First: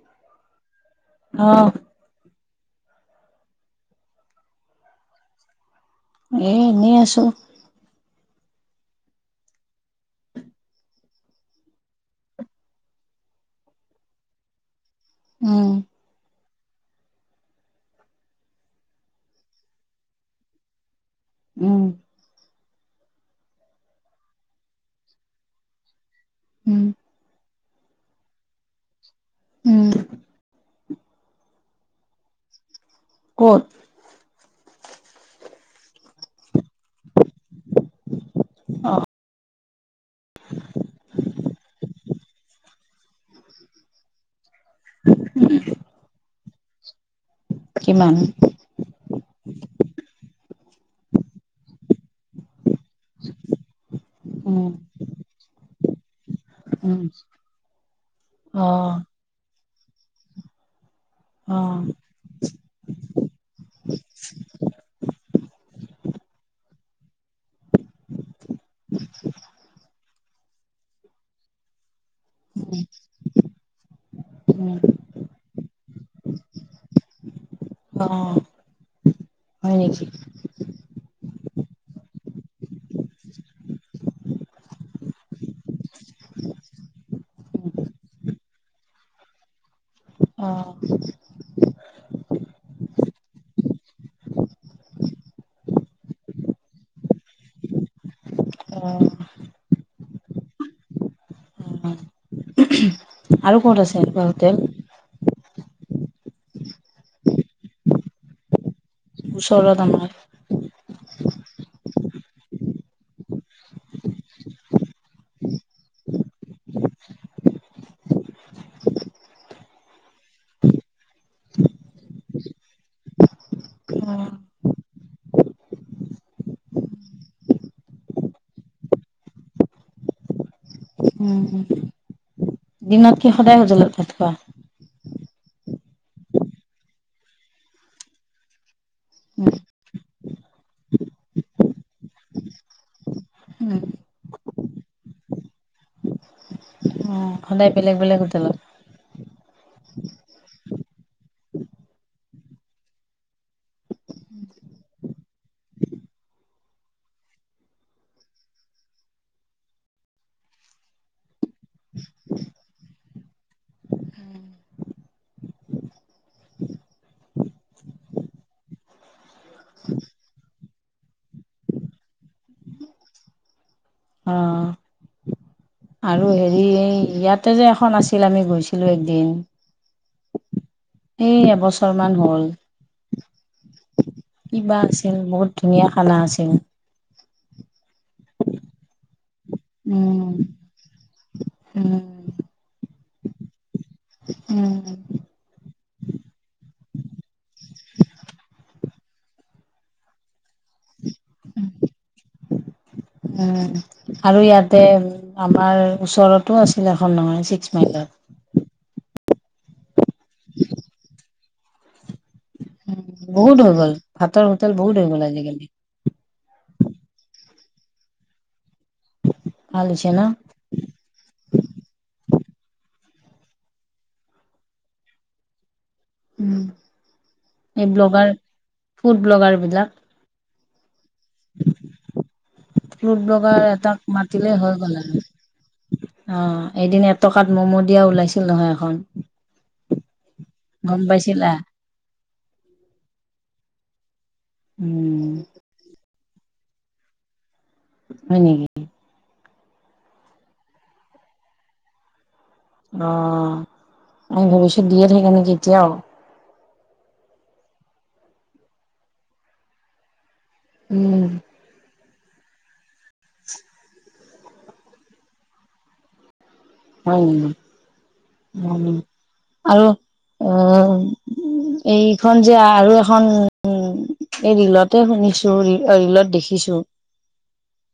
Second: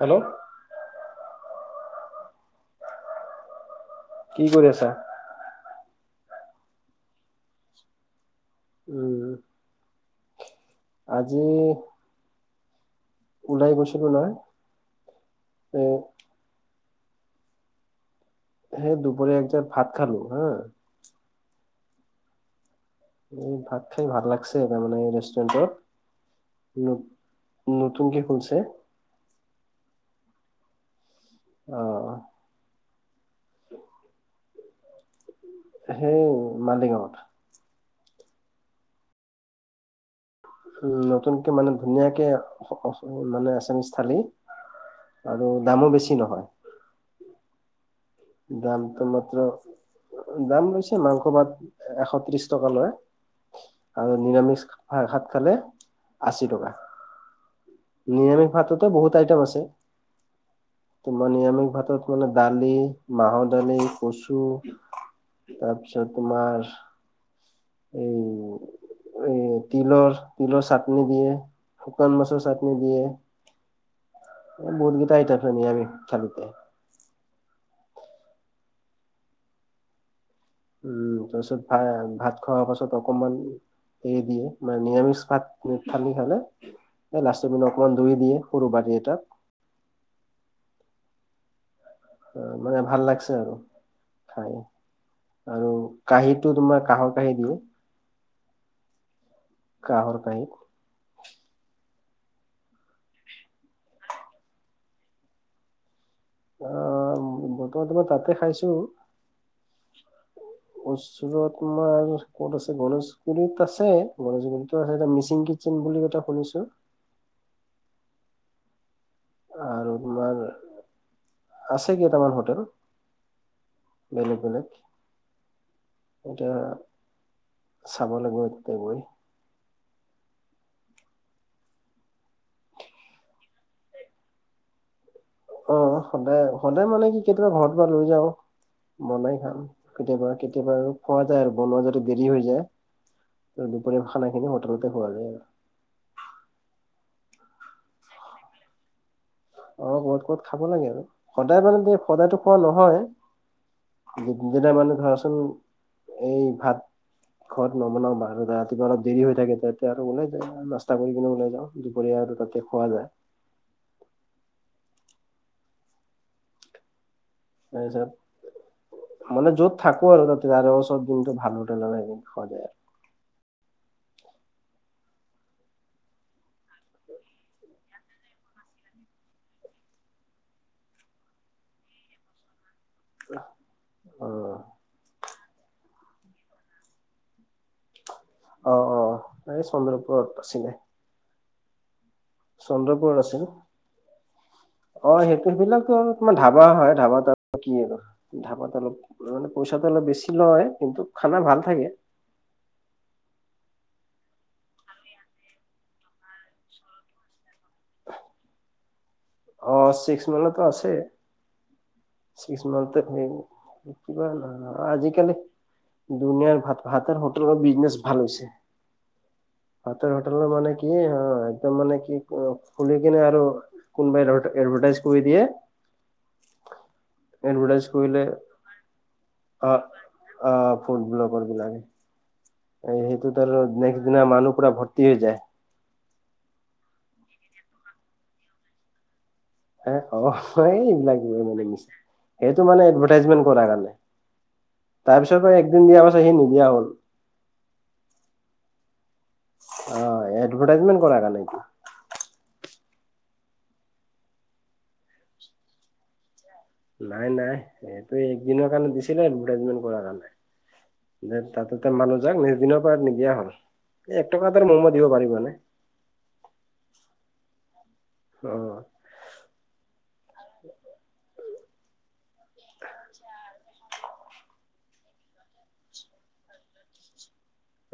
Hello, অহ', কি কৰি আছা? এ এনেই আছো। উম, আজি ওলাই গৈছিলো নহয়। উম অহ ', হে দুপৰীয়া এক যাৰ ভাত খালো হা। উম, এই ভাত খাই ভাল লাগছে তাৰমানে এই ৰেষ্টুৰেণ্টত উম - উম। তুম কি খনছে [unintelligible] উম, অহ ', ক'ত? সেই মালিগাঁৱত। অ', উম, নতুনকে মানে ধুনীয়াকে মানে আচামি থালী। আৰু দামো বেছি নহয় কিমান দামটো মাত্ৰ দাম লৈছে মাংস ভাত এশ ত্ৰিশ টকা লৈ। আৰু নিৰামিষ উম ভাত খালে আশী টকা উম নিৰামিষ অ ভাততো বহুত আইটেম আছে। তোমাৰ অ নিৰামিষ ভাতত মানে দালি, মাহৰ দালি, কচু তাৰপিছত তোমাৰ এই এই তিলৰ তিলৰ চাটনি দিয়ে শুকান মাছৰ চাটনি দিয়ে উম বহুত গিটা আইটেম হয় নিৰামিষ থালিতে। অ হয় নেকি উম তাৰপিছত ভ ভাত খোৱাৰ পাছত অকমান এ দিয়ে মানে নিৰামিষ ভাত থালি খালে এই লাষ্টবিন অকণমান ধুই দিয়ে সৰু বাতি এটাত অ'। অ', মানে ভাল লাগছে আৰু খাই। আৰু কাঁহীটো তোমাৰ কাঁহৰ কাঁহী দিয়ে। অ কাঁহৰ কাঁহী। আৰু ক'ত আছে এনেকুৱা হোটেল। অ', বৰ্তমান তোমাৰ তাতে খাইছো। ওচৰত আমাৰ। ওচৰত তোমাৰ ক'ত আছে, গণেশগুৰিত আছে, গণেশগুৰিতো আছে, এ মিচিং কিটচেন বুলি এটা শুনিছোঁ। আৰু তোমাৰ আছে কেইটামান হোটেল। বেলেগ, বেলেগ। এতিয়া চাব লাগিব, এতিয়া গৈ। উম দিনত কি সদায় হোটেলত ভাত খোৱা। অ', সদায়, সদায় মানে কি কেতিয়াবা ঘৰত যাওঁ লৈ যাওঁ। বনাই উম খাম। কেতিয়াবা, কেতিয়াবা আৰু খোৱা যায় আৰু বনোৱা যদি দেৰি হৈ যায়। উম দুপৰীয়া খানাখিনি হোটেলতে খোৱা যায় আৰু। অ সদায় বেলেগ বেলেগ হোটেলত। অ', ক'ৰবাত, ক'ৰবাত খাব লাগে আৰু সদায় মানে দে, সদাটো খোৱা নহয়। যেতিয়া মানে ধৰাচোন এই ভাত। ঘৰত নবনাওঁ বাহিৰত ৰাতিপুৱা অলপ দেৰি হৈ থাকে। তেতিয়া আৰু ওলাই যায় নাস্তা কৰি কিনে ওলাই যাওঁ দুপৰীয়া। আৰু তাতে খোৱা যায়। তাৰ পিছত। মানে য'ত থাকো আৰু তাতে তাৰে ওচৰত যোনটো ভাল হোটেল হেইটোত খোৱা যায় আৰু। অ আৰু হেৰি এই ইয়াতে যে এখন আছিল আমি গৈছিলোঁ একদিন। এ এবছৰ মান হ'ল। আৰু কি'বা আছিল? বহুত ধুনীয়া খানা আছিল। অ', অ', এই উম। চন্দ্ৰপুৰত আছিলে। উম'। চন্দ্ৰপুৰত আছিল। উম'। অ সেইটো সেইবিলাকতো তোমাৰ ধাবা হয়, ধাবাত কি আৰু ধাবাত অলপ মানে পইচাটো অলপ বেছি লয় কিন্তু খানা ভাল থাকে। উম' আৰু ইয়াতে আমাৰ ওচৰত। আছিল এখন নহয় ছিক্স মাইলত। অ', ছিক্স মাইলতো আছে। ছিক্স মাইলতে থাকিব। বহুত হৈ গ'ল কিবা ভাতৰ হোটেল ন' বহুত হৈ গ'ল আজিকালি। দুনিয়াৰ ভাত, ভাতৰ হোটেলৰ বিজনেছ ভাল হৈছে। ভাল হৈছে ভাতৰ ন। হোটেলৰ মানে কি, অ'একদম মানে কি কম খুলি। [inaudible] আৰু কোনোবাই ধৰ এডভাৰটাইজ কৰি দিয়ে। উম'। এডভাৰটাগজ এই কৰিলে ব্লগাৰ ফুড ব্লগাৰ অ', বিলাক অ'। ফুড ব্লগাৰ বিলাকে। এই ফুড সেইটোত আৰু ব্লগাৰ এটাক নেক্সট দিনা মাতিলে মানুহ পোৰা গ'ল ভৰ্তি আৰু। হৈ যায়। অ', এদিন এটকাত ম'মো দিয়া ওলাইছিল নহয় এখন অ', গম এইবিলাক পাইছিলা? মানে মিছা সেইটো মানে এডভাৰটাইজমেণ্ট কৰাৰ কাৰণে। উম তাৰপিছত পৰা একদিন দিয়াৰ পাছত সি নিদিয়া হ'ল। হয় নেকি? অ', এডভাৰটাইজমেট কৰাৰ কাৰণে এইটো। অ', আমি ভৱিষ্যত দিয়ে থাকে নেকি এতিয়াও? নাই, নাই সেইটো একদিনৰ কাৰণে দিছিলে এডভাৰটাইজমেন্ট কৰা কাৰণে। উম। দে তাতেতে মানুহ। যাক নিছদিনৰ পৰা নিদিয়া হ'ল এই এক টকা ত আৰু মৌমা দিব পাৰিব নে হয় ন আৰু অ এইখন যে আৰু এখন উ এই ৰিলতে শুনিছো ৰিলত দেখিছো।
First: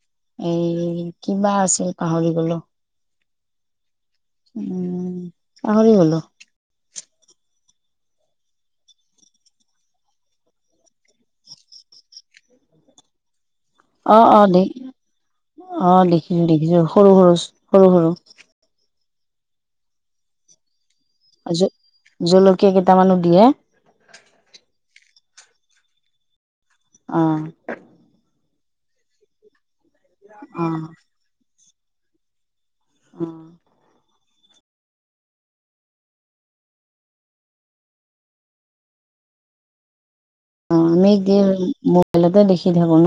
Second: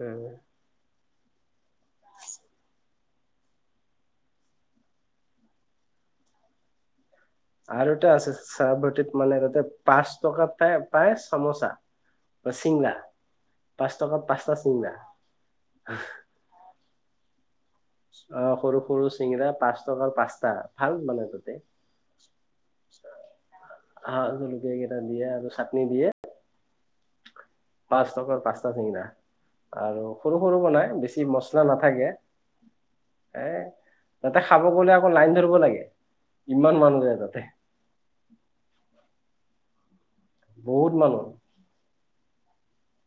অ এই কিবা আছিল পাহৰি গলো। উম পাহৰি গলো আৰু এটা আছে চাহ বাটিত মানে তাতে পাঁচ টকাত পাই চামোচা। চিংৰা পাঁচ অ টকাত অ পাঁচটা দে চিংৰা অ দেখিছো দেখিছো সৰু সৰু। সৰু অ সৰু সৰু চিঙৰা পাঁচ টকাৰ পাঁচটা। ভাল মানে তোতে সৰু জলকীয়া কেইটামানো দিয়ে হা [unintelligible] দিয়ে আৰু চাটনি দিয়ে অ পাঁচ টকাৰ পাঁচটা চিঙৰা আৰু সৰু সৰু অ বনাই বেছি মছলা নাথাকে এ অ তাতে খাব গলে আকৌ লাইন ধৰিব লাগে ইমান মানুহ যায় তাতে অ বহুত আমি মানুহ দি মোবাইলতে দেখি থাকো ন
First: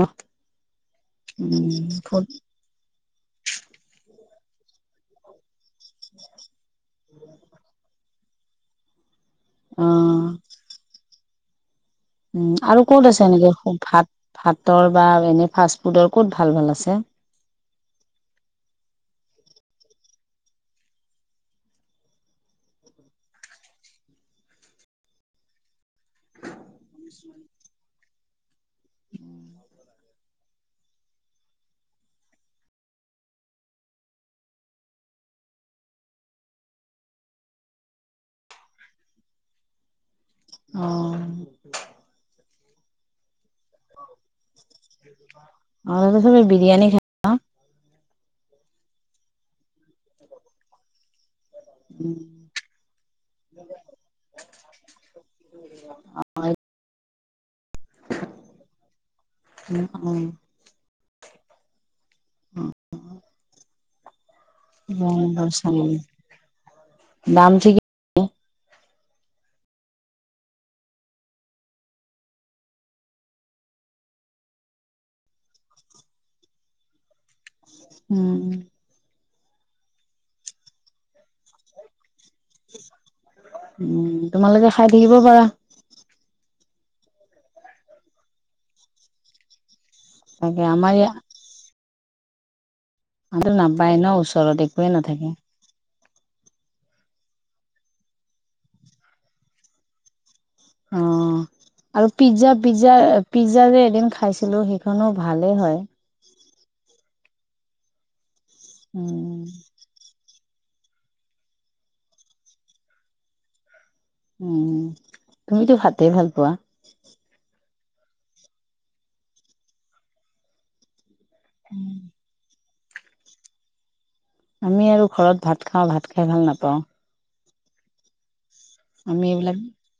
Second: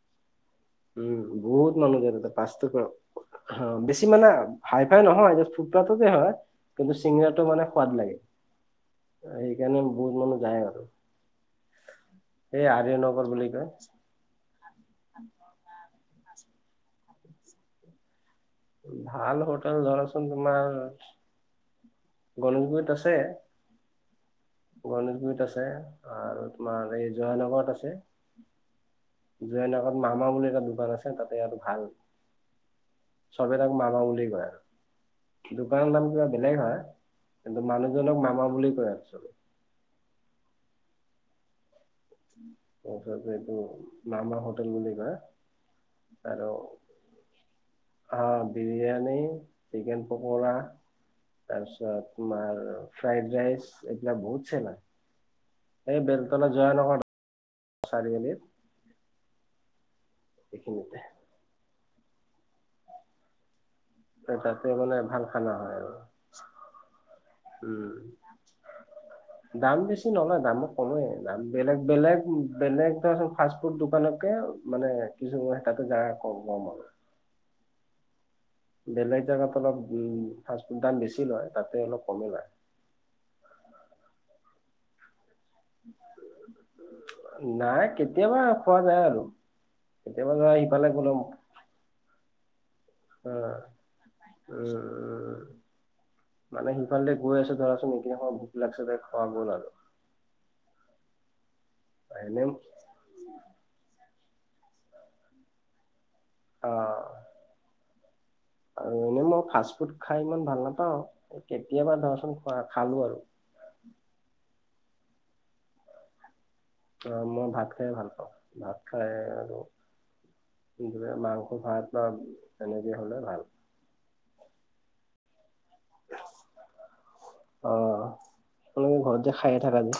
উম বহুত উম মানুহ যায় ফুট ততে পাঁচ কা বেছি মানে হাই ফাই নহয় জাষ্ট ফুটপাথতে হয় কিন্তু চিঙৰাটো মানে সোৱাদ লাগে সেইকাৰণে বহুত অ মানুহ যায় আৰু উম সেই আৰু ক'ত আৰ্যনগৰ আছে বুলি কয়। এনকা ভাত ভাতৰ বা এনে ফাষ্ট ফুডৰ ক'ত ভাল ভাল আছে ভাল হোটেল ধৰাচোন তোমাৰ গণেশগুৰিত আছে গণেশগুৰিত আছে আৰু তোমাৰ এই জয়ানগৰত আছে জয়ানগৰত মামা বুলি এটা দোকান আছে তাতে আৰু ভাল চবেই তাক মামা বুলি কয় আৰু দোকানৰ নাম কিবা বেলেগ হয় কিন্তু মানুহজনক মামা বুলি কয় একচলি অ তাছতে আৰুতো চাগে বিৰিয়ানি অ বিৰিয়ানী চিকেন পকৰা তাৰপিছত তোমাৰ ফ্ৰাইড ৰাইচ এইবিলাক বহুত চেল হয় এই বেলতলা জয় নকৰ আ খালী আনি এইখিনিতে উ এ তাতে মানে ভাল খানা হয় আৰু দাম ঠিক উম [unintelligible] দাম বেছি নলয় দামো কমেই দাম বেলেগ বেলেগ বেলেগ ধ ফাষ্ট ফুড দোকানত মানে কিছু তাতে যা গম আৰু উম বেলেগ জেগাত অলপ উ ফফু দাম বেছি লয় তাতে অলপ কমে নাই খাইি আহিব পাৰা নাই কেতিয়াবা খোৱা যায় আৰু এতিয়া বা তাকে ইফালে আমাৰ গলো মটো নাপায় ন ওচৰত একোয়ে নাথাকে উম মানে সিফালে গৈ আছে ধৰাচোন এইকেই সমমান ভোক লাগিছে যে খোৱা গ'ল আৰু অ আৰু এনে পিজ্জা পিজ্জা পিজ্জা যে এদিন খাইছ ছিলো সেইখনো ভালে হয় আহ। আৰু এনে মই উম ফাষ্ট ফুড খাই ইমান ভাল নাপাওঁ কেতিয়াবা ধৰাচোন খোৱা খালো আৰু উম, তুমিতো ভাতে ভাল পোৱা অ', মই ভাত খাইে ভাল পাওঁ, ভাত খাই আৰু মাংস ভাত বা তেনেকেই হ'লে ভাল আমি আৰু ঘৰত ভাত খাওঁ ভাত খাই ভাল নাপাওঁ। অ', তোমালোকে ঘৰ আমি যে এইবিলাক খাইে থকা যে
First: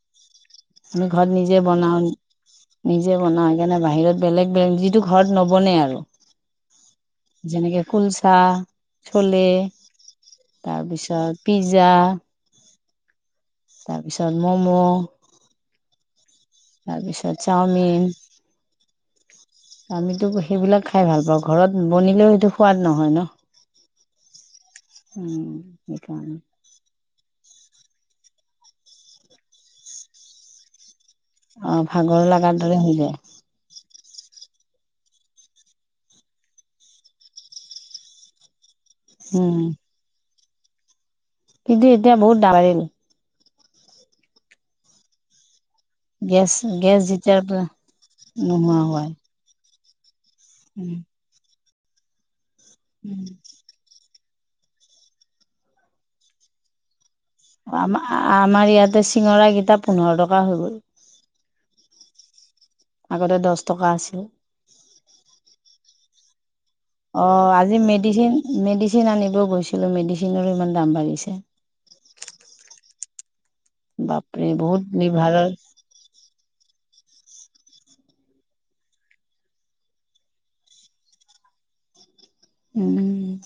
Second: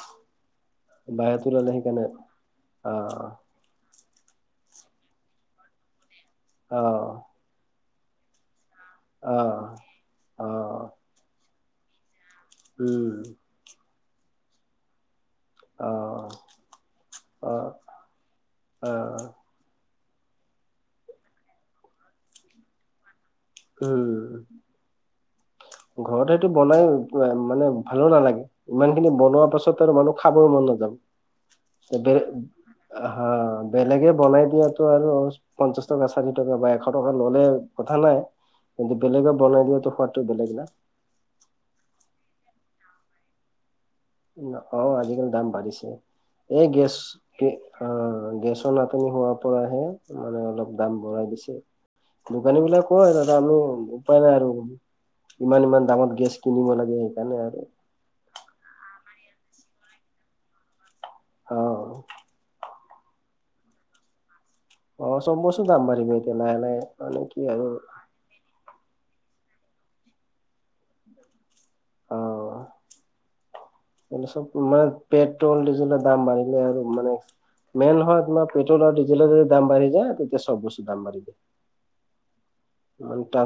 আমি ঘৰত বাহিৰত নিজে ওলালে বনাও সেইকাৰণে নিজে অ' বনাও সেইকাৰণে বাহিৰত বেলেগ, বেলেগ যিটো ঘৰত নবনে আৰু আহ, যেনেকে কুলচা, চলে অ' তাৰপিছত পিজ্জা উম। তাৰপিছত ম'ম' অ' তাৰপিছত অ' চাওমিন অ' আমিতো সেইবিলাক খাই ভাল পাওঁ ঘৰত বনিলেও সেইটো সোৱাদ নহয় ন উম, উম ঘৰত সেইকাৰণে সেইটো বনাই মানে ভালো নালাগে ইমান খিনি বনোৱাৰ পাছত আৰু মানুহ খাবৰ মন নাযাব অ ভাগৰ বলে লগাৰ দৰে হৈ যায় হা বেলেগে বলাই দিয়া টো আৰু পঞ্চাশ টকা চাৰি টকা বা এশ টকা ল'লে কথা নাই কিন্তু বেলেগে উম বনাই দিয়টো সোৱাটো বেলেগ ন কিন্তু এতিয়া বহুত দাম বাঢ়িল অ আজিকালি দাম বাঢ়িছে। এই গেছ অ গেছৰ নোহোৱা নাটনি হোৱাই হোৱাৰ পৰাহে। মানে অলপ দাম উম, বঢ়াই দিছে। দোকানী বিলাক কয় দাদা উম। আমি উপায় নাই আৰু ইমান ইমান দামত গেছ কিনিব লাগে। সেইকাৰণে আৰু আম আমাৰ ইয়াতে চিঙৰাৰাকিটা পোন্ধৰ টকা হৈ গ'ল। অঁহ। আগতে দহ টকা আছিলে। অ চব বস্তু দাম বাঢ়িব এতিয়া লাহে লাহে। মানে কি অঁ, আৰু আজি মেডিচিন মেডিচিন আনিবও গৈছিলো মেডিচিনৰো ইমান দাম বাঢ়িছে। এই বাপৰে চব বহুত মানে লিভাৰৰ পেট্ৰল ডিজেলৰ দাম বাঢ়িলে আৰু মানে। মেইন হয় তোমাৰ পেট্ৰল আৰু ডিজেলৰ যদি দাম বাঢ়ি যায় তেতিয়া চব বস্তু দাম বাঢ়ি যায়। উম মপ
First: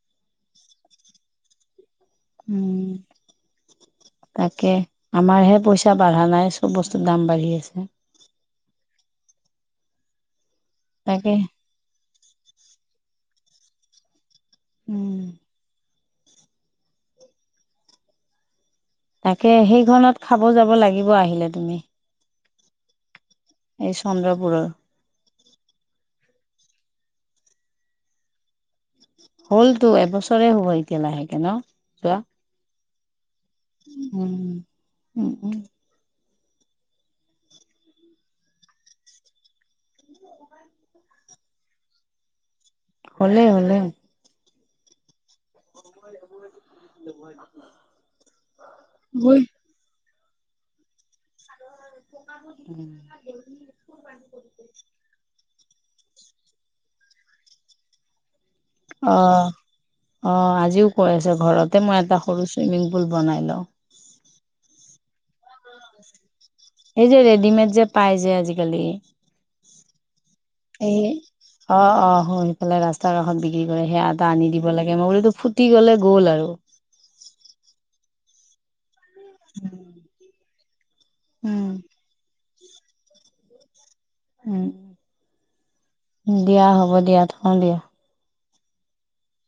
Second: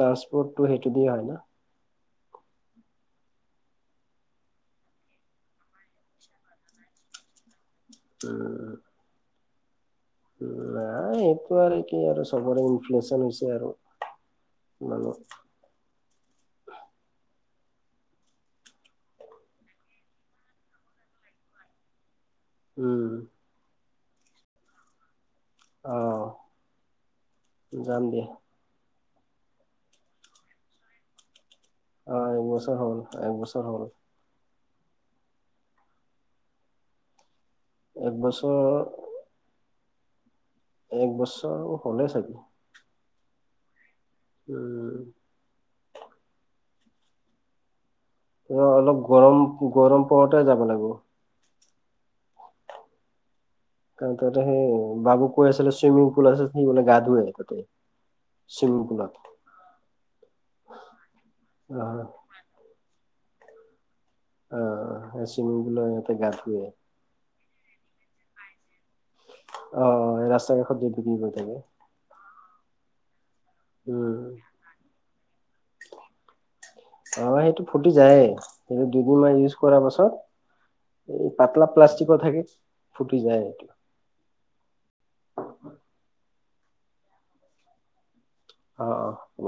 ট্ৰান্সপৰ্টটো সেইটো দিয় হয় ন। উম। তাকে আমাৰহে পইচা বাঢ়া নাই চব বস্তু দাম বাঢ়ি আছে। উম। নাই তাকে এইটো আৰু কি আৰু সবৰে ইনফ্লেচন হৈছে আৰু। উম মানে। তাকে সেইখনত খাব যাব লাগিব আহিলে তুমি। উম। এই চন্দ্ৰপুৰৰ। আহ যাম দিয়া। হ'লতো এবছৰে হ'ব এতিয়া লাহেকে ন। যোৱা অ এক বছৰ হ'ল একবছৰ। হ'ল উম উম উম। এক বছৰ এক বছৰ হ'লে চাগে। হ'লে হ'লে। উম। অঁ। অ' অলপ গৰম - গৰম পৰতে যাব লাগিব। উম। কাৰণ তাতে সেই বাবু কৈ আছিলে চুইমিং পুল আছে সি বোলে গা ধৱে তাতে। চুইমিং পুলত অ' অ' আজিও কৈ আছে ঘৰতে অ মই এটা সৰু চুইমিং পুল বনাই লওঁ। অ চিমুৰ [inaudible] গ ইয়াতে গা ধ আ সেই যে ৰেডিমেড যে পাই যে আজিকালি। অ ৰাস্তা কাষত যে বিক্ৰী এ' কৰি থাকে অ' অ' হয় সেইফালে ৰাস্তা কাষত কি কৰে সেয়া এটা আনি উম দিব লাগে, মই বোলো ফুটি গলে গ'ল আৰু। এইটো দুদিন মান ইউজ কৰা পাছত এই পাতলা উম। প্লাষ্টিকৰ থাকে ফুটি যায় এইটো। দিয়া হ'ব দিয়া থওঁ দিয়া। অঁ অঁ হ'ব।